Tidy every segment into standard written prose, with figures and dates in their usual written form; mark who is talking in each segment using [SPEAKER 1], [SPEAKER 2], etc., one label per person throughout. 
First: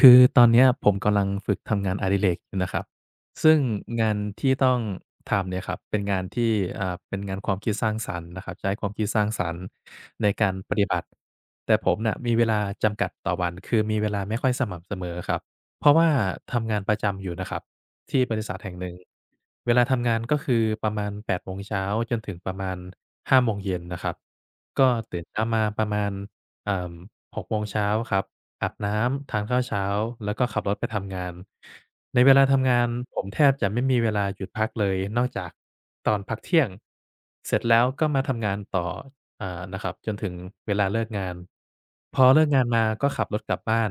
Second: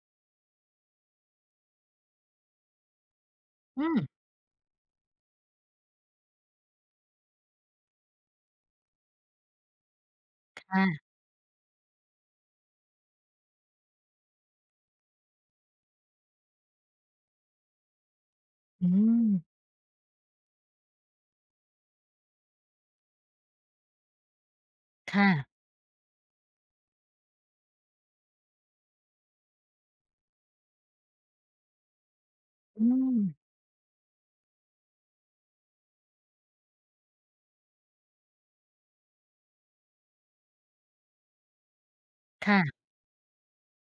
[SPEAKER 1] คือตอนเนี้ยผมกำลังฝึกทำงานอดิเรกอยู่นะครับซึ่ง
[SPEAKER 2] อืม
[SPEAKER 1] งานที่ต้องทำเนี่ยครับเป็นงานที่เป็นงานความคิดสร้างสรรค์นะครับใช้ความคิดสร้างสรรค์ในการปฏิบั
[SPEAKER 2] ค่ะ
[SPEAKER 1] ติแต่ผมน่ะมีเวลาจำกัดต่อวันคือมีเวลาไม่ค่อยสม่ำเสมอครับเพราะว่าทำงานประจำอยู่นะครับที่บริษัทแห่งห
[SPEAKER 2] อื
[SPEAKER 1] นึ่ง
[SPEAKER 2] ม
[SPEAKER 1] เวลาทำงานก็คือประมาณ8โมงเช้าจนถึงประมาณ5โมงเย็นนะครับก็ตื่น
[SPEAKER 2] ค่ะ
[SPEAKER 1] เช้ามาประมาณเอ่อ6โมงเช้าครับ อาบน้ำทานข้าวเช้าแล้วก็ขับรถไปทำงานในเวลาทำงา
[SPEAKER 2] อื
[SPEAKER 1] น
[SPEAKER 2] ม
[SPEAKER 1] ผมแทบจะไม่มีเวลาหยุดพักเลยนอกจากตอนพักเที่ยงเสร็จแล้วก็มาทำงานต่อ อ่านะครับจนถึงเวลาเลิกงานพอเลิกงาน
[SPEAKER 2] ค่ะ
[SPEAKER 1] มาก็ขับรถกลับบ้าน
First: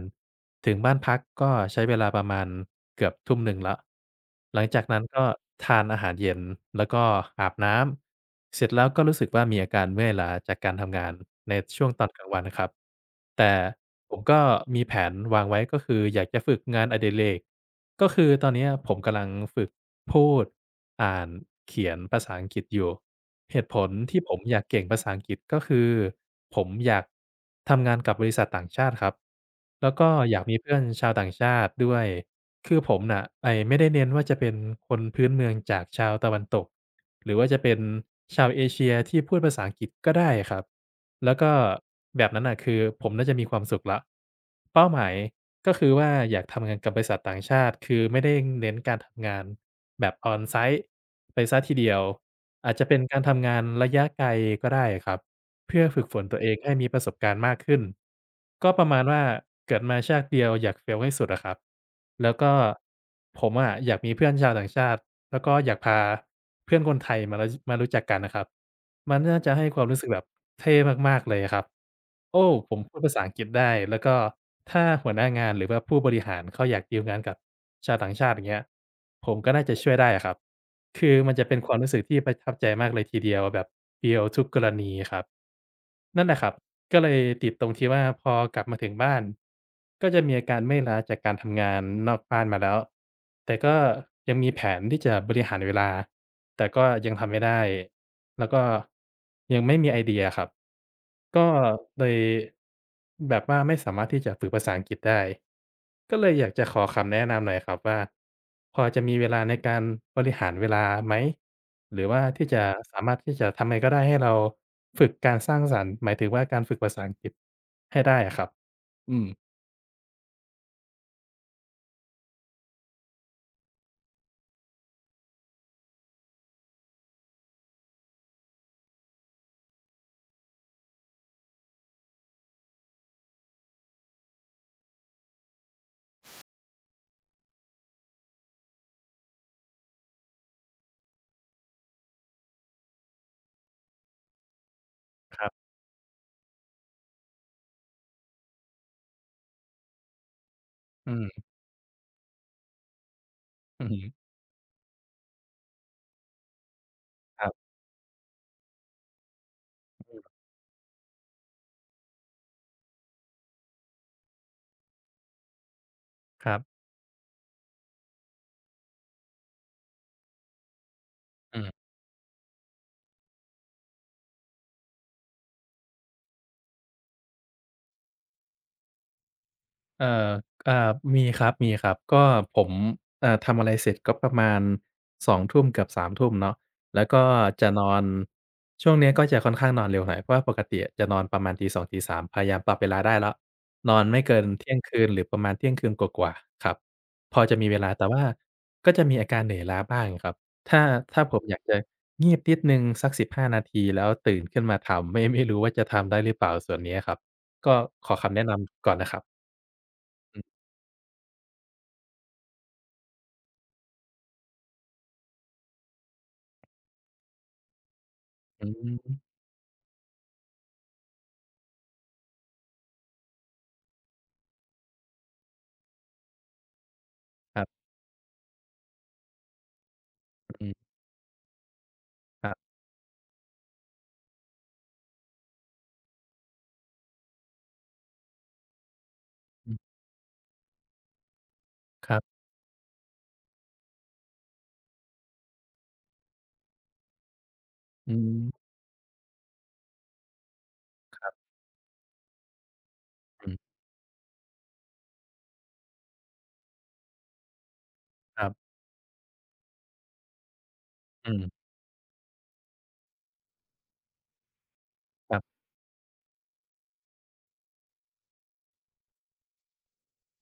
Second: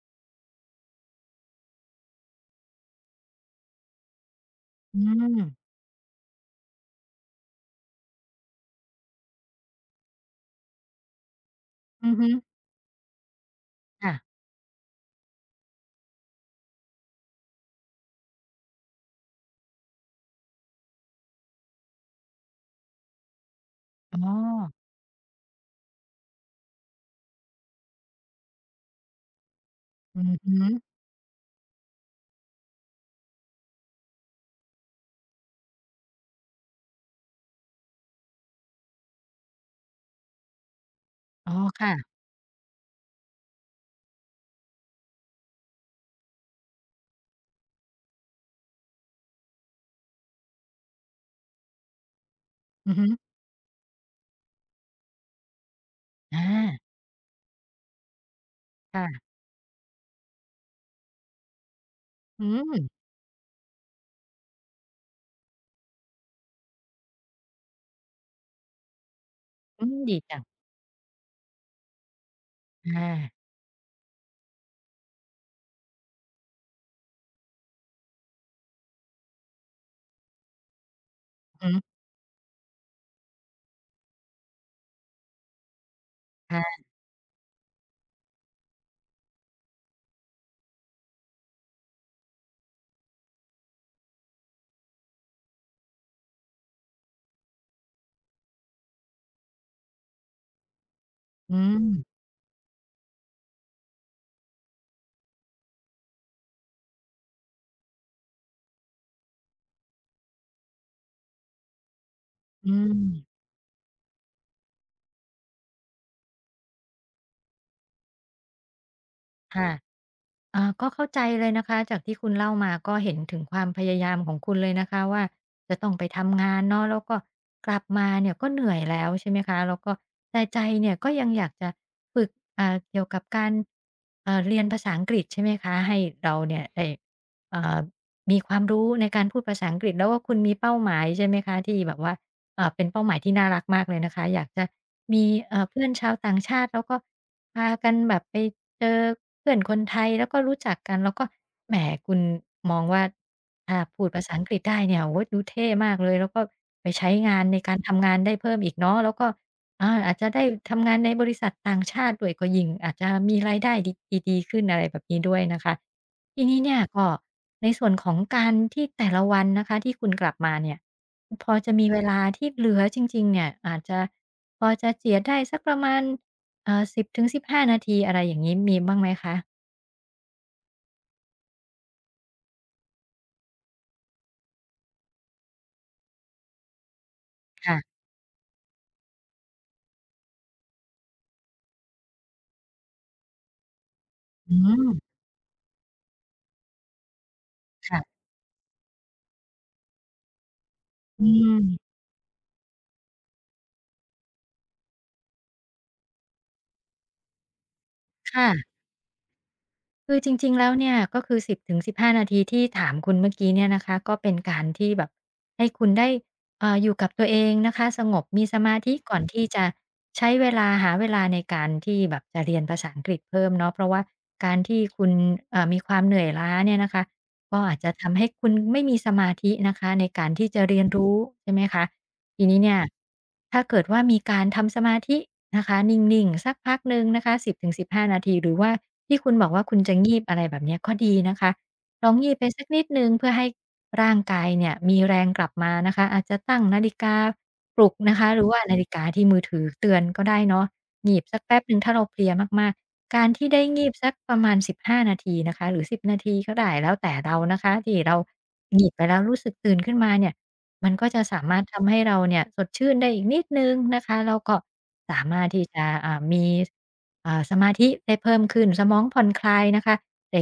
[SPEAKER 1] ถึงบ้านพักก็ใช้เวลาประมาณเกือบทุ่มหนึ่งแล้วหลังจาก
[SPEAKER 2] อื
[SPEAKER 1] นั้นก็
[SPEAKER 2] ม
[SPEAKER 1] ทานอาหารเย็นแล้วก็อาบน้ำเสร็จแล้วก็รู้สึกว่ามีอาการเมื่อยล้าจากการทำงานในช่วงตอ
[SPEAKER 2] อื
[SPEAKER 1] น
[SPEAKER 2] อ
[SPEAKER 1] กลา
[SPEAKER 2] ฮึ
[SPEAKER 1] งวันนะครับแต่ผม
[SPEAKER 2] ค่ะ
[SPEAKER 1] ก็มีแผนวางไว้ก็คืออยากจะฝึกงานอดิเรกก็คือตอนเนี้ยผมกำลังฝึก พูดอ่านเขียนภาษาอังกฤษอยู่ เหตุผล
[SPEAKER 2] อ๋อ
[SPEAKER 1] ที่ผมอยากเก่งภาษาอังกฤษก็คือผมอยากทำงานกับบริษัทต่างชาติ ครับ แล้วก็
[SPEAKER 2] อือ
[SPEAKER 1] อยาก
[SPEAKER 2] ฮึ
[SPEAKER 1] มีเพื่อนชาวต่างชาติด้วยคือผมน่ะไม่ได้เน้นว่าจะเป็นคนพื้นเมืองจากชาวตะวันตกหรือว่าจะเป็น ชาวเอเชียที่พูดภาษาอังกฤษก็ได้ครับแล้ว
[SPEAKER 2] อ๋
[SPEAKER 1] ก็
[SPEAKER 2] อค่ะ
[SPEAKER 1] แบบนั้นน่ะคือผมน่าจะมีความสุขแล้ว เป้าหมายก็คือว่าอยากทำงานกับบริษัทต่างชาติคือไม่ได้เน้นการทำงานแบบ on-site ไปเสียทีเดียวอาจจะ
[SPEAKER 2] อือ
[SPEAKER 1] เป็น
[SPEAKER 2] ฮึ
[SPEAKER 1] การทำงานระยะไกลก็ได้อะครับเพื่อฝึกฝนตัว
[SPEAKER 2] อา
[SPEAKER 1] เองให้มีประสบการณ์มากขึ้นก็ประมาณ
[SPEAKER 2] ค่ะ
[SPEAKER 1] ว่าเกิดมาชาติเดียวอยาก fail ให้สุดอะครับแล้ว
[SPEAKER 2] อื
[SPEAKER 1] ก็
[SPEAKER 2] ม
[SPEAKER 1] ผมอะอยากมีเพื่อนชาวต่างชาติ แล้วก็อยากพาเพื่อนคนไทยมารู้จักกันน่ะครับมันน่าจะให้ค
[SPEAKER 2] อื
[SPEAKER 1] วาม
[SPEAKER 2] ม
[SPEAKER 1] รู้สึก
[SPEAKER 2] ดี
[SPEAKER 1] แบบ
[SPEAKER 2] จัง
[SPEAKER 1] เท่มากๆเลยอะครับโอ้ผมพูดภาษา
[SPEAKER 2] อา
[SPEAKER 1] อังกฤษได้แล้วก็ถ้าหัวหน้างานหรือว่าผู้บริหารเขาอยากดีลงานกับชาวต่างชาติอย่างเงี้ยผมก็น่าจะช่วยได้อะครับ คือมันจะเป็น
[SPEAKER 2] อื
[SPEAKER 1] ค
[SPEAKER 2] อ
[SPEAKER 1] วาม
[SPEAKER 2] ฮึ
[SPEAKER 1] รู้สึกที่ประทับใจมากเลยทีเดียวแบบเดียวทุกกรณีครับนั่นแหละครับ
[SPEAKER 2] ค่ะ
[SPEAKER 1] ก็เลยติดตรงที่ว่าพอกลับมาถึงบ้านก็จะมีอาการเมื่อยล้าจากการทำงานนอกบ้านมาแล้วแต่ก็ยังมีแผนที่จะบริหารเวลาแต่ก็ยังทำไม่ได้แล้วก็ยังไม่มีไอเดียครับ ก็
[SPEAKER 2] อืม
[SPEAKER 1] เลยแบบว่าไม่สามารถที่จะฝึกภาษาอังกฤษได้ก็เลยอยากจะขอคำแนะนำหน่อยครับว่าพอจะมีเวลาในการบริหารเวลาไหมหรือว่าที่จะ
[SPEAKER 2] อืม
[SPEAKER 1] สามารถที่จะทำไงก็ได้ให้เราฝึกการสร้างสรรค์หมายถึงว่าการฝึกภาษาอังกฤษให้ได้อะครับอืม
[SPEAKER 2] ค่ะ อาก็เข้าใจเลยนะคะจากที่คุณเล่ามาก็เห็นถึงความพยายามของคุณเลยนะคะว่าจะต้องไปทำงานเนาะแล้วก็กลับมาเนี่ยก็เหนื่อยแล้วใช่ไหมคะแล้วก็แต่ใจเนี่ยก็ยังอยากจะฝึกเกี่ยวกับการเรียนภาษาอังกฤษใช่ไหมคะให้เราเนี่ยได้เอ่อมีความรู้ในการพูดภาษาอังกฤษแล้วก็คุณมีเป้าหมายใช่ไหมคะที่แบบว่าเป็นเป้าหมายที่น่ารักมากเลยนะคะอยากจะมี
[SPEAKER 1] ครับ
[SPEAKER 2] เพื่อนชาวต่างชาติแล้วก็ พากันแบบไปเจอเพื่อนคนไทยแล้วก็รู้จักกันแล้
[SPEAKER 1] อื
[SPEAKER 2] วก็
[SPEAKER 1] ม
[SPEAKER 2] แหมคุณมองว่าถ้า
[SPEAKER 1] อือฮึ
[SPEAKER 2] พูดภาษาอังกฤษได้เนี่ยโอ้โฮดูเท่มากเลยแล้วก็ไปใช้งาน
[SPEAKER 1] ครั
[SPEAKER 2] ใน
[SPEAKER 1] บ
[SPEAKER 2] การทำงานได้เพิ่มอีกเนาะแล้วก็อาอาจจะได้ทำงานในบริษัทต่างชาติด้วยก็ยิ่งอาจจะมีรายได้ดีดีๆขึ้นอะไรแบบนี้ด้วยนะคะที
[SPEAKER 1] ครั
[SPEAKER 2] นี้
[SPEAKER 1] บ
[SPEAKER 2] เนี่ยก็ในส่วนของการที่แต่ละวันนะคะที่คุณกลับมาเนี่ยพอ
[SPEAKER 1] อื
[SPEAKER 2] จะ
[SPEAKER 1] ม
[SPEAKER 2] มีเวลาที่เหลือจริงๆเนี่ยอาจจะพอจะเจียดได้สักประมาณ เอ่อสิ10-15นาทีอะไรอย่างงี้มีบ้างไหมคะ
[SPEAKER 1] เอ่ออ่ามีครับมีครับ ก็ผมทำอะไรเสร็จก็ประมาณ2ุ่มเกือบสามทุ่มเนาะแล้วก็จะนอ
[SPEAKER 2] ค่ะ
[SPEAKER 1] น ช่วงเนี้ยก็จะค่อนข้างนอนเร็วหน่อยเพราะว่าปกติอะจะนอนประมาณ2ตี3ามพยายามปรับเวลาได้แล้ว นอนไม่เกิน
[SPEAKER 2] อื
[SPEAKER 1] เที่ยง
[SPEAKER 2] ม
[SPEAKER 1] คืนหรือประมาณเที่ยงคืนกว่าๆครับพอจะมีเวลาแต่
[SPEAKER 2] ค่ะ
[SPEAKER 1] ว่าก็จะมีอาการเหนื่อยล้าบ้างครับถ้าถ้า
[SPEAKER 2] อื
[SPEAKER 1] ผมอยากจะ
[SPEAKER 2] ม
[SPEAKER 1] งีบนิดหนึ่งสัก15 นาทีแล้วตื่นขึ้นมาทำไม่รู้ว่าจะทำได้หรือเปล่าส่วนเนี้ยครับก็ขอคำแนะ
[SPEAKER 2] ค่ะ
[SPEAKER 1] นำก่อนนะครับ
[SPEAKER 2] คือจริงๆแล้วเนี่ยก็คือสิบถึงสิบห้านาทีที่ถามคุณเมื่อกี้เนี่ยนะคะก็เป็นการที่แบบให้คุณได้อยู่กับตัวเองนะคะสงบมีส
[SPEAKER 1] อื
[SPEAKER 2] มาธิก่อน
[SPEAKER 1] ม
[SPEAKER 2] ที่จะใช้เวลาหาเวลาในการที่แบบจะเรียนภาษาอังกฤษเพิ่มเนาะเพราะว่าการที่คุณมีความเหนื่อยล้าเนี่ยนะคะก็
[SPEAKER 1] ครั
[SPEAKER 2] อาจ
[SPEAKER 1] บ
[SPEAKER 2] จะทำให้คุณไม่มีสมาธินะคะในการที่จะ
[SPEAKER 1] อื
[SPEAKER 2] เรียน
[SPEAKER 1] ม
[SPEAKER 2] รู้ใช่ไหมคะ ที
[SPEAKER 1] ครั
[SPEAKER 2] นี้
[SPEAKER 1] บ
[SPEAKER 2] เนี่ยถ้าเกิดว่ามีการทำสมาธินะคะนิ่งๆสักพักหนึ่งนะคะ10-15นาทีหรือว่าที่คุณบอกว่าคุ
[SPEAKER 1] อื
[SPEAKER 2] ณ
[SPEAKER 1] ม
[SPEAKER 2] จะงีบอะไรแบบเนี้ยก็ดีนะคะล
[SPEAKER 1] ค
[SPEAKER 2] อง
[SPEAKER 1] รั
[SPEAKER 2] งีบ
[SPEAKER 1] บ
[SPEAKER 2] ไปสักนิดหนึ่งเพื่อให้ร่างกายเนี่ยมีแรงกลับมานะคะอาจจะตั้งนาฬิกาปลุก
[SPEAKER 1] อื
[SPEAKER 2] นะคะหรือ
[SPEAKER 1] ม
[SPEAKER 2] ว่านาฬิกาที่มือถือเตือนก็ได้เนาะงีบสักแป๊บหนึ่งถ้าเราเพลียมากๆการที่
[SPEAKER 1] อื
[SPEAKER 2] ได้
[SPEAKER 1] ม
[SPEAKER 2] งีบสักประมาณสิบห้านาทีนะคะหรือสิบนาทีก็ได้แล้วแต่เรานะคะที่เรา
[SPEAKER 1] ครับ
[SPEAKER 2] งีบไปแล้วรู้สึกตื่นขึ้นมาเนี่ย มันก็จะ
[SPEAKER 1] อื
[SPEAKER 2] สามาร
[SPEAKER 1] ม
[SPEAKER 2] ถทำให้เราเนี่ยสดชื่นได้อีกนิดหนึ่งนะคะแล้วก็สา
[SPEAKER 1] ครั
[SPEAKER 2] มารถ
[SPEAKER 1] บ
[SPEAKER 2] ที่จะมีสมาธิได้เพิ่มขึ้นสมองผ่อนคลายนะคะได้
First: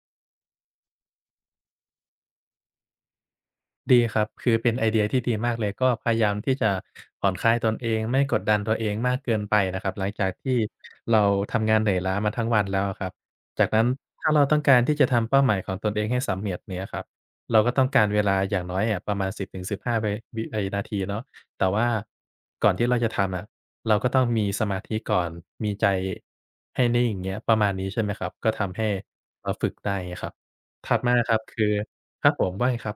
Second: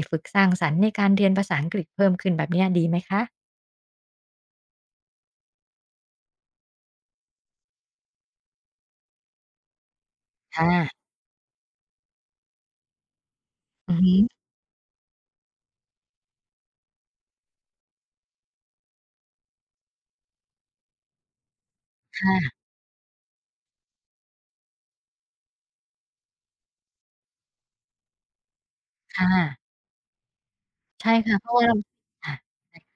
[SPEAKER 1] ดีครับคือเป็นไอเดียที่ดีมากเลยก็พยายามที่จะผ่อนคลายตนเองไม่กดดันตัวเองมากเกินไปนะครับหลังจากที่
[SPEAKER 2] ค่ะ
[SPEAKER 1] เราทำงานเหนื่อยล้ามาทั้งวันแล้วอะครับจากนั้น
[SPEAKER 2] อือฮึ
[SPEAKER 1] ถ้าเราต้องการที่จะทำเป้าหมายของตนเองให้สำเร็จเนี่ยครับเราก็ต้องการเวลาอย่างน้อยอะประมาณ10-15วิวิไอ้นาทีเนาะแต่ว่า
[SPEAKER 2] ค่ะ
[SPEAKER 1] ก่อนที่เราจะทำอะเราก็ต้องมีสมาธิก่อนมีใจให้นิ่งอย่างเงี้ยประมาณนี้ใช่ไหมครับก็ทำให้
[SPEAKER 2] ค่ะ
[SPEAKER 1] เราฝึกได้อย่างเงี้ยครับถัด
[SPEAKER 2] ใช่
[SPEAKER 1] มาค
[SPEAKER 2] ค่ะ
[SPEAKER 1] รับ
[SPEAKER 2] เพราะว่า
[SPEAKER 1] คือ
[SPEAKER 2] เรา
[SPEAKER 1] ครั
[SPEAKER 2] ค่ะ
[SPEAKER 1] บผมว่าไงครับ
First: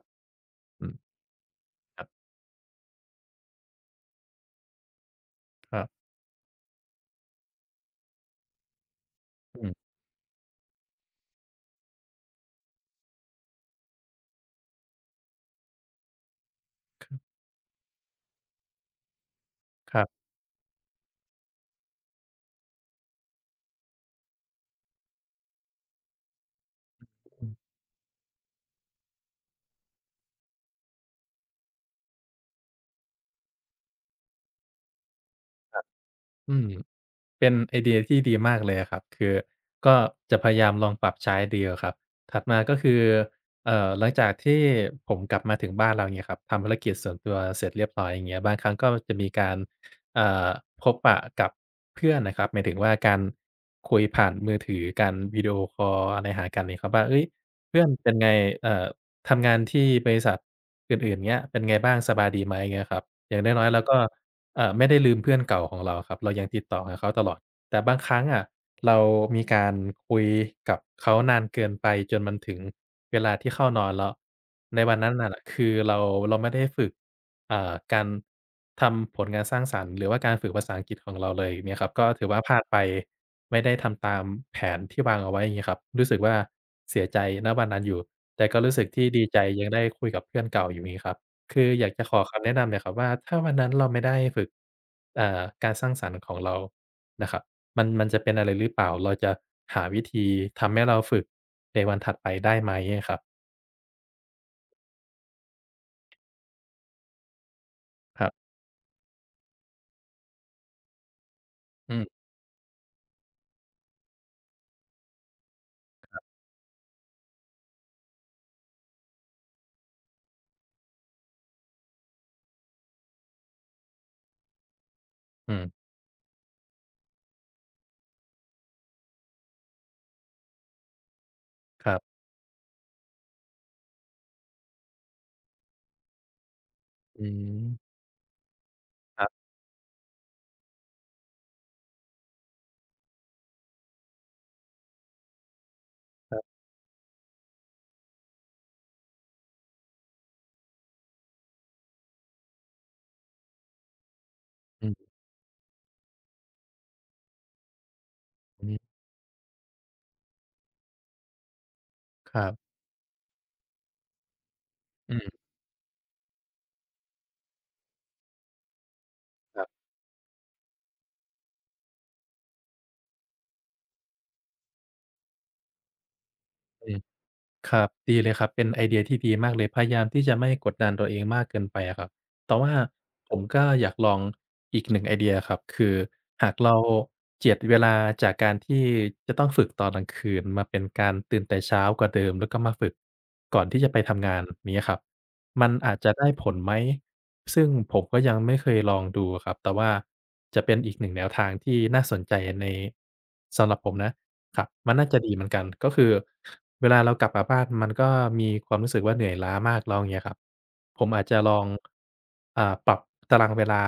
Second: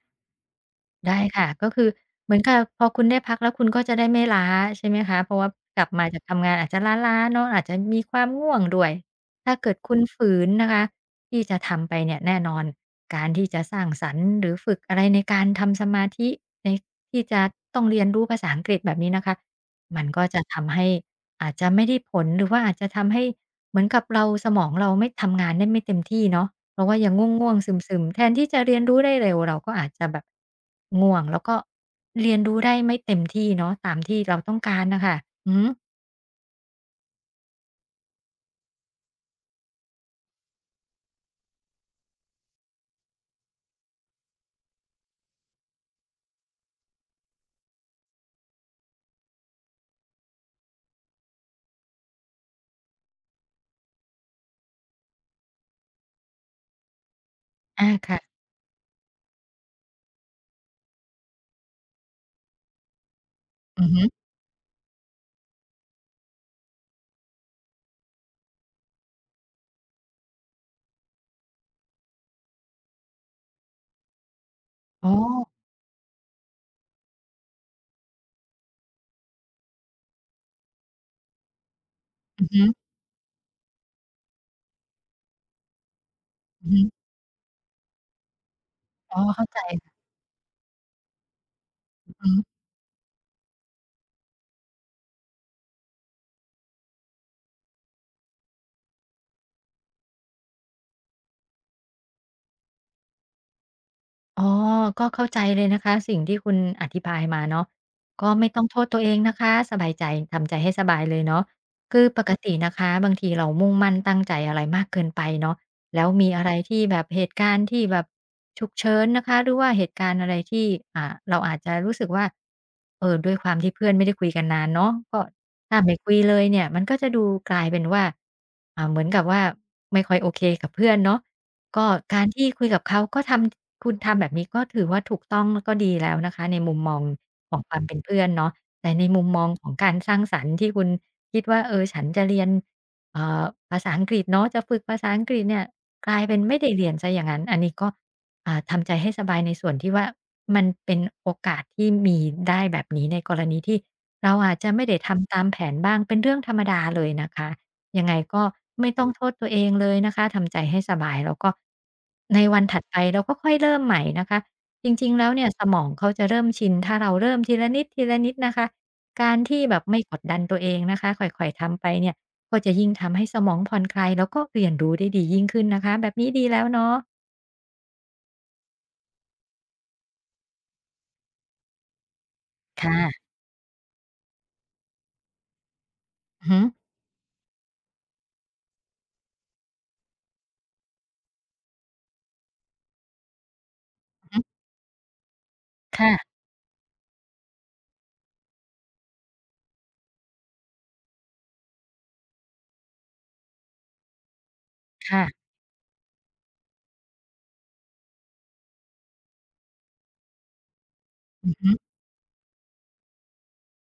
[SPEAKER 1] อืม
[SPEAKER 2] ได้ค่ะก็คือเหมือนกับพอคุณได้พักแล้วคุณก็จะได้ไม่ล้าใช่ไหมคะเพราะว่า
[SPEAKER 1] ค
[SPEAKER 2] ก
[SPEAKER 1] รั
[SPEAKER 2] ลับมา
[SPEAKER 1] บ
[SPEAKER 2] จากทำงานอาจจะล้าๆเนาะอาจจะมีความง่วงด้วยถ้า
[SPEAKER 1] อื
[SPEAKER 2] เกิ
[SPEAKER 1] ม
[SPEAKER 2] ดคุณฝืนนะคะที่จะทำไปเนี่ยแน่นอนการที่จะสร้างสรรค์หรือฝึกอะไรในการทำสมาธิในที่จะต้องเรียนรู้ภาษาอังกฤษแบบนี้นะคะ
[SPEAKER 1] ค
[SPEAKER 2] มั
[SPEAKER 1] รั
[SPEAKER 2] นก็
[SPEAKER 1] บ
[SPEAKER 2] จะทำให้อาจจะไม่ได้ผลหรือว่าอาจจะทำให้เหมือนกับเราสมองเราไม่ทำงานได้ไม่เต็มที่เนาะ เพราะว่ายัง
[SPEAKER 1] อื
[SPEAKER 2] ง่วง
[SPEAKER 1] ม
[SPEAKER 2] ๆซึมๆแทนที่จะเรียนรู้ได้เร็วเราก็อาจจะแบบง่วงแล้วก็เรียนรู้ได้ไม่เต็มที่เนาะตามที่เราต้องการน่ะค่ะอือฮึ
[SPEAKER 1] อืมเป็นไอเดียที่ดีมากเลยอะครับคือก็จะพยายามลองปรับใช้ดีอะครับถัดมาก็คือหลังจากที่ผมกลับมาถึงบ้านเราเงี้ยครับทำภารกิจส่วนตัวเสร็จเรียบร้อยอย่างเงี้ยบางครั้งก็จะมีการเอ่อพบปะกับเพื่อนน่ะครับหมายถึงว่าการคุยผ่านมือถือการวิดีโอคอลอะไรหากันงี้ครับว่าเฮ้ยเพื่อ
[SPEAKER 2] อา
[SPEAKER 1] นเป็นไง
[SPEAKER 2] ค่ะ
[SPEAKER 1] เอ่อทำงานที่บริษัทอื่นๆเงี้ยเป็นไงบ้างสบายดีไหมเงี้ยครับอย่างน้อยๆเรา
[SPEAKER 2] อือ
[SPEAKER 1] ก็
[SPEAKER 2] ฮึ
[SPEAKER 1] ไม่ได้ลืมเพื่อนเก่าของเราครับเรายังติดต่อกับเขาตลอดแต่บางครั้งอะเรามีการคุยกับเขานานเกินไปจนมันถึงเวลาที่เข้านอนแล้วในวัน
[SPEAKER 2] อ๋อ
[SPEAKER 1] นั้นน่ะคือเราไม่ได้ฝึกการทำผลงานสร้างสรรค์หรือว่าการฝึกภาษาอังกฤษของเราเลยอย่างเงี้ยครับก็ถือว่า
[SPEAKER 2] อือ
[SPEAKER 1] พลา
[SPEAKER 2] ฮึ
[SPEAKER 1] ดไปไม่ได้ทำตามแผนที่วางเอาไว้อย่างงี้ครับรู้สึกว่า
[SPEAKER 2] ๆ
[SPEAKER 1] เสียใจณวันนั้นอยู่แต่ก็รู้สึกที่
[SPEAKER 2] อ๋อ
[SPEAKER 1] ดีใจ
[SPEAKER 2] เข้าใจ
[SPEAKER 1] ยังได้คุยกับเพื่อนเก่าอยู่งี้ครับ คืออยากจะ
[SPEAKER 2] อื
[SPEAKER 1] ข
[SPEAKER 2] อ
[SPEAKER 1] อ
[SPEAKER 2] ฮึ
[SPEAKER 1] คำแนะนำหน่อยครับว่าถ้าวันนั้นเราไม่ได้ฝึกการสร้างสรรค์ของเรานะครับมันจะเป็นอะไรหรือเปล่าเราจะหาวิธีทำให้เราฝึกในวันถัดไปได้ไหมอะครับ
[SPEAKER 2] อ๋อก็เข้าใจเลยนะคะสิ่งที่คุณอธิบายมาเนาะ
[SPEAKER 1] ค
[SPEAKER 2] ก็
[SPEAKER 1] รับ
[SPEAKER 2] ไม่ต้องโทษตัวเองนะคะสบายใจทำใจให้สบายเลยเนาะ
[SPEAKER 1] อื
[SPEAKER 2] คือป
[SPEAKER 1] ม
[SPEAKER 2] กตินะคะบางทีเรามุ่งมั่นตั้งใจอะไรมากเกินไปเนาะแล้วมีอะไรที่แบบเหตุการณ์ที่แบบฉุกเฉินนะคะหรือว่าเหตุการณ์อะไรที่อ่าเราอาจจะรู้สึกว่าเออด้วยความที่เพื่อนไม่ได้คุยกันนานเนาะก็
[SPEAKER 1] อื
[SPEAKER 2] ถ้า
[SPEAKER 1] ม
[SPEAKER 2] ไม่คุยเลยเนี่ยมันก็จะดูกลายเป็นว่าเหมือนกับว่าไม่ค่อยโอเคกับเพื่อนเนาะ ก็
[SPEAKER 1] ครับ
[SPEAKER 2] การที่คุยกับเขาก็ทำคุณทำแบบนี้ก็ถือว่าถูกต้องแล้วก็ดีแล้วนะคะในมุมมอง
[SPEAKER 1] อื
[SPEAKER 2] ของ
[SPEAKER 1] ม
[SPEAKER 2] ความเป็นเพื่อนเนาะแต่ในมุ
[SPEAKER 1] ค
[SPEAKER 2] ม
[SPEAKER 1] รั
[SPEAKER 2] มอ
[SPEAKER 1] บ
[SPEAKER 2] งของการสร้างสรรค์ที่คุณคิดว่าเออฉันจะเรียนเอ่อภาษาอังกฤษเนาะจะฝึกภาษาอังกฤษเนี่ยกลายเป็นไม่ได้เรียนเสียอย่างงั้นอันนี้ก็ทำใจให้สบายในส่วนที่ว่ามันเป็นโอกาสที่มีได้แบบนี้ในกรณีที่เราอาจจะ
[SPEAKER 1] ๆ
[SPEAKER 2] ไม่ได้
[SPEAKER 1] อื
[SPEAKER 2] ทำตามแผนบ้างเป็นเรื่องธรรมดาเลยนะคะ ยังไงก็
[SPEAKER 1] ม
[SPEAKER 2] ไม่
[SPEAKER 1] ๆ
[SPEAKER 2] ต้องโทษตัวเองเลยนะคะทำใจให้สบายแล้วก็
[SPEAKER 1] ค
[SPEAKER 2] ใน
[SPEAKER 1] รั
[SPEAKER 2] วัน
[SPEAKER 1] บ
[SPEAKER 2] ถัดไปเราก็ค่อยเริ่มใหม่นะคะจริง
[SPEAKER 1] อื
[SPEAKER 2] ๆแล้วเนี่
[SPEAKER 1] ม
[SPEAKER 2] ยสมองเขาจะเริ่มชินถ้าเราเริ่มทีละนิดทีละนิดนะคะการ
[SPEAKER 1] ค
[SPEAKER 2] ที่
[SPEAKER 1] รับ
[SPEAKER 2] แบบไม่กดดันตัวเองนะคะค่อยๆทำไปเนี่ยก็จะยิ่งทำให้สมองผ่อนคลายแล้วก็เรียนรู้ได้ดียิ่งขึ้นนะคะแบบนี้ดีแล้ว
[SPEAKER 1] อื
[SPEAKER 2] เนาะ
[SPEAKER 1] ม ครับดีเลยครับเป็นไอเดียที่ดีมากเลยพยายามที่จะไม่กดดันตัวเองมากเกินไปอะครับแต่ว่า
[SPEAKER 2] ค่ะ
[SPEAKER 1] ผมก็อยากลองอีกหนึ่งไอเดียครับคือ
[SPEAKER 2] อือ
[SPEAKER 1] หาก
[SPEAKER 2] ฮึ
[SPEAKER 1] เราเจียดเวลาจากการที่จะต้องฝึกตอนกลางคืนมาเป็นการตื่นแต่เช้ากว่าเดิมแล้วก็มาฝึกก่อนที่จะไปทำงา
[SPEAKER 2] ๆ
[SPEAKER 1] นเงี้ยครับมันอาจจะได้
[SPEAKER 2] ค่
[SPEAKER 1] ผลไหมซึ่งผมก็ยังไม่เคยลองดูอะครับแต่ว่าจะเป็นอีกหนึ่งแนวทางที่น่าสนใจในสำหรับผมนะ ครับมันน่าจะ
[SPEAKER 2] ะ
[SPEAKER 1] ดีเหมือนกันก็คือเวลาเรากลับมาบ้านมันก็มีความรู้สึกว่าเหนื่อยล้ามากแล้วอย่างเงี้ยครับผมอาจจะ
[SPEAKER 2] ๆอื
[SPEAKER 1] ล
[SPEAKER 2] อ
[SPEAKER 1] อง
[SPEAKER 2] ฮึ
[SPEAKER 1] ปรับตารางเวลา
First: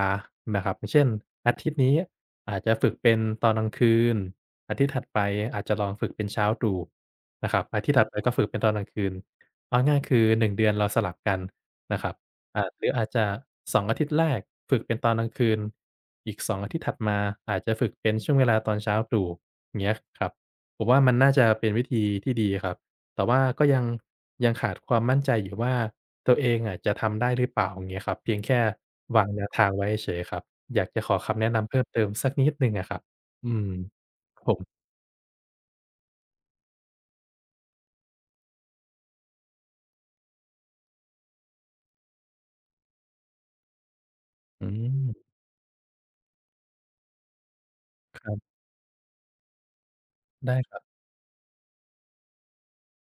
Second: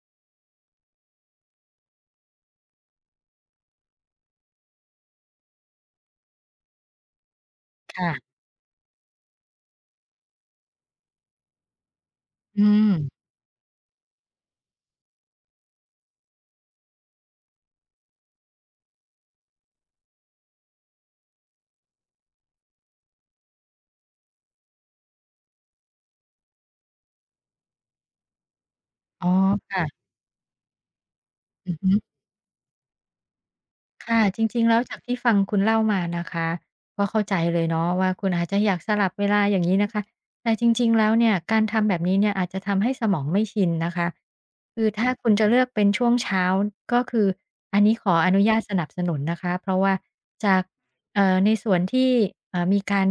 [SPEAKER 1] นะครับอย่างเช่นอาทิตย์นี้อาจจะฝึกเป็นตอนกลางคืนอาทิตย์ถัดไปอาจจะลองฝึกเป็นเช้าตรู่นะครับอาทิตย์ถัดไปก็
[SPEAKER 2] ค่ะ
[SPEAKER 1] ฝึกเป็นตอนกลางคืนเอาง่ายๆคือหนึ่งเดือนเราสลับกันนะครับ
[SPEAKER 2] อื
[SPEAKER 1] หรืออาจจะ
[SPEAKER 2] ม
[SPEAKER 1] สองอาทิตย์แรกฝึกเป็นตอนกลางคืนอีก2องอาทิตย์ถัดมาอาจจะฝึกเป็นช่วงเวลาตอนเช้าตรู่อย่างเงี้ยครับ ผมว่ามันน่าจะเป็นวิธีที่ดีครับ แต่ว่าก็ยังขาดความมั่นใจอยู่ว่าตัวเองอะจะทำได้หรือเปล่าอย่างเงี้ยครับ เพียงแค่
[SPEAKER 2] อ๋
[SPEAKER 1] วา
[SPEAKER 2] อ
[SPEAKER 1] งแนวทางไว้
[SPEAKER 2] ค่ะ
[SPEAKER 1] เฉยๆครับ อยากจะขอคำแนะนำ
[SPEAKER 2] อือ
[SPEAKER 1] เพิ่ม
[SPEAKER 2] ฮึ
[SPEAKER 1] เติมสักนิดหนึ่งอะครับอืม
[SPEAKER 2] ค่ะ
[SPEAKER 1] ค
[SPEAKER 2] จ
[SPEAKER 1] รับผ
[SPEAKER 2] ริงๆแล้
[SPEAKER 1] ม
[SPEAKER 2] วจากที่ฟังคุณเล่ามานะคะก็เข้าใจเลยเนาะว่าคุณอาจจะอยากสลับเวลาอย่างงี้นะคะแต่จริงๆแล้วเนี่ยการทำแบบนี้เนี่ยอาจจะทำให้สมองไม่ชินนะคะ
[SPEAKER 1] อื
[SPEAKER 2] คือถ้า
[SPEAKER 1] ม
[SPEAKER 2] คุณจะเลือกเป็นช่วงเช้าก็คืออันนี้ขอ
[SPEAKER 1] ค
[SPEAKER 2] อ
[SPEAKER 1] รั
[SPEAKER 2] นุญา
[SPEAKER 1] บ
[SPEAKER 2] ตสนับสนุนนะคะเพราะว่าจา
[SPEAKER 1] ได้
[SPEAKER 2] ก
[SPEAKER 1] ครับ
[SPEAKER 2] ในส่วนที่มีการ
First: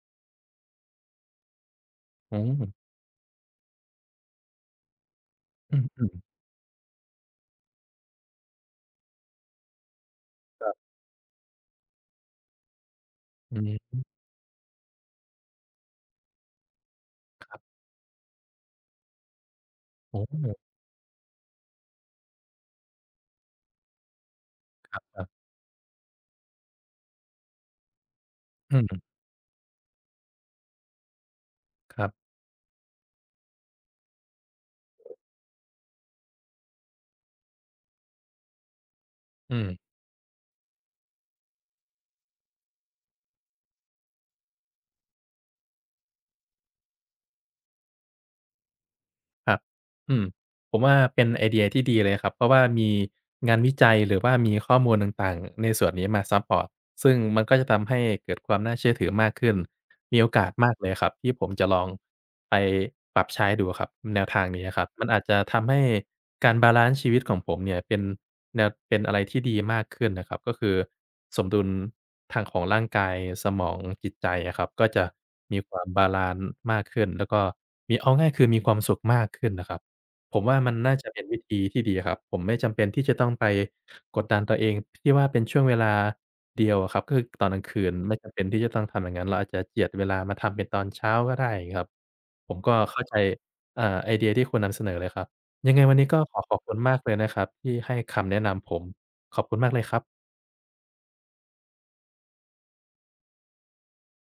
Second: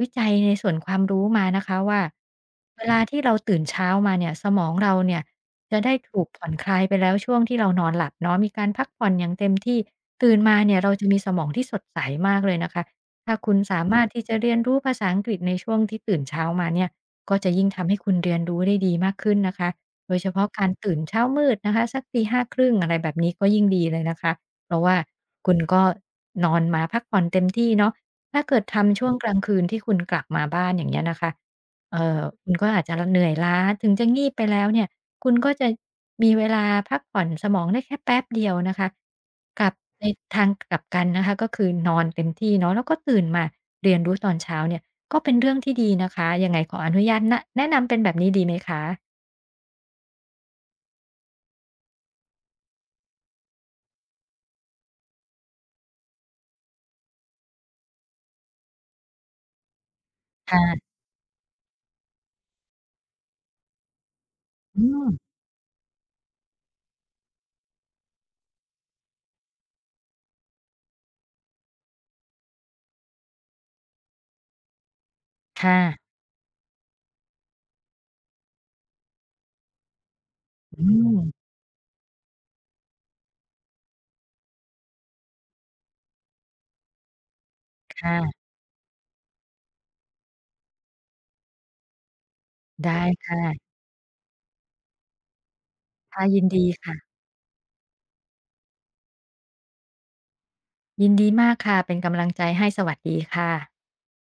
[SPEAKER 2] วิจัยในส่วนความรู้มานะคะว่า
[SPEAKER 1] อืม
[SPEAKER 2] เวลาที่เราตื่นเช้ามาเนี่ยสมองเราเนี่ย
[SPEAKER 1] อื
[SPEAKER 2] จะได้ถูก
[SPEAKER 1] ม
[SPEAKER 2] ผ่อนคลายไปแล้วช่วงที่เรานอนหลับเนาะมีการพักผ่อนอย่างเต็มที่ตื่นมาเนี่ยเราจะมีสมองที่สดใสมากเลยนะคะถ้าคุ
[SPEAKER 1] ๆ
[SPEAKER 2] ณ
[SPEAKER 1] อื
[SPEAKER 2] สา
[SPEAKER 1] ม
[SPEAKER 2] มารถที่จะเรียนรู้ภาษาอังกฤษในช่วงที่ตื่นเช้ามาเนี่ยก็
[SPEAKER 1] ค
[SPEAKER 2] จะ
[SPEAKER 1] รั
[SPEAKER 2] ยิ่ง
[SPEAKER 1] บ
[SPEAKER 2] ทำให้คุณเรียนรู้ได้ดีมากขึ้นนะคะโด
[SPEAKER 1] โ
[SPEAKER 2] ยเฉพาะ
[SPEAKER 1] อ้
[SPEAKER 2] การตื่นเช้ามืดนะคะสักตีห้าครึ่งอะไรแบบนี้ก็ยิ่งดีเลยนะคะ เพราะว่า
[SPEAKER 1] ครับ
[SPEAKER 2] คุณก็นอนมาพักผ่อนเต็มที่เนาะถ้าเกิด
[SPEAKER 1] ๆอื
[SPEAKER 2] ทำ
[SPEAKER 1] ม
[SPEAKER 2] ช่วงกลางคืนที่คุณกลับมาบ้านอย่างเงี้ยนะคะ
[SPEAKER 1] ครับ
[SPEAKER 2] คุณก็อาจจะเหนื่อยล้าถึงจะงีบไปแล้วเนี่ยคุณก็จะมีเวลาพักผ่อนสมองได้แค่แป๊บเดียวนะคะ
[SPEAKER 1] อื
[SPEAKER 2] ก
[SPEAKER 1] ม
[SPEAKER 2] ลับในทางกลับกันนะคะก็คือนอนเต็มที่เนาะแล้วก็ตื่นมาเรียนรู้ตอนเช้าเนี่ยก็เป็นเรื่องที่ดีนะคะยังไงขออนุญาตนะแนะนำเป็นแบบนี้ดีไหมคะ
[SPEAKER 1] ครับอืม ผมว่าเป็นไอเดียที่ดีเลยครับเพราะว่ามีงานวิจัยหรือว่ามีข้อมูลต่างๆในส่วนนี้มาซัปพอร์ตซึ่งมันก็จะทำให้เกิดความน่าเชื่อถือมากขึ้นมีโอกาสมากเล
[SPEAKER 2] ค่ะ
[SPEAKER 1] ยครับที่ผมจะลองไปปรับใช้ดูครับแนวทางนี้ค
[SPEAKER 2] อื
[SPEAKER 1] รับมัน
[SPEAKER 2] ม
[SPEAKER 1] อาจจะทำให้การบาลันซ์ชีวิตของผมเนี่ยเป็นแนวเป็นอะไรที่ดีมากขึ้นนะครับก็คือสมดุลทางของร่างกายสมองจิตใจอะครับก็จะมีค
[SPEAKER 2] ค่ะ
[SPEAKER 1] วามบาลานซ์มากขึ้นแล้วก็มีเอาง่ายคือมีความสุขมากขึ้นนะครับ ผมว่ามัน
[SPEAKER 2] อื
[SPEAKER 1] น่าจะ
[SPEAKER 2] ม
[SPEAKER 1] เป็นวิธีที่ดีครับผมไม่จำเป็นที่จะต้องไปกดดันตัวเองที่ว่าเป็นช่วงเวลาเดียวอะครับก็คือตอนกลางคืนไม่จำเป็
[SPEAKER 2] ค่ะ
[SPEAKER 1] นที่จะต้องทำอย่างนั้นเราอาจจะเจียดเวลามาทำเป็นตอนเช้าก็ได้ครับผมก็
[SPEAKER 2] ได้
[SPEAKER 1] เข้าใจ
[SPEAKER 2] ค่ะ
[SPEAKER 1] ไอเดียที่คุณนำเสนอเลยครับยังไงวันนี้ก็
[SPEAKER 2] ค่ะ
[SPEAKER 1] ข
[SPEAKER 2] ยิ
[SPEAKER 1] อ
[SPEAKER 2] น
[SPEAKER 1] ขอบ
[SPEAKER 2] ดี
[SPEAKER 1] คุณ
[SPEAKER 2] ค่ะ
[SPEAKER 1] มากเลยนะครับที่ให้คำแนะนำผมขอบคุณมากเลยครับ
[SPEAKER 2] ยินดีมากค่ะ เป็นกำลังใจให้สวัสดีค่ะ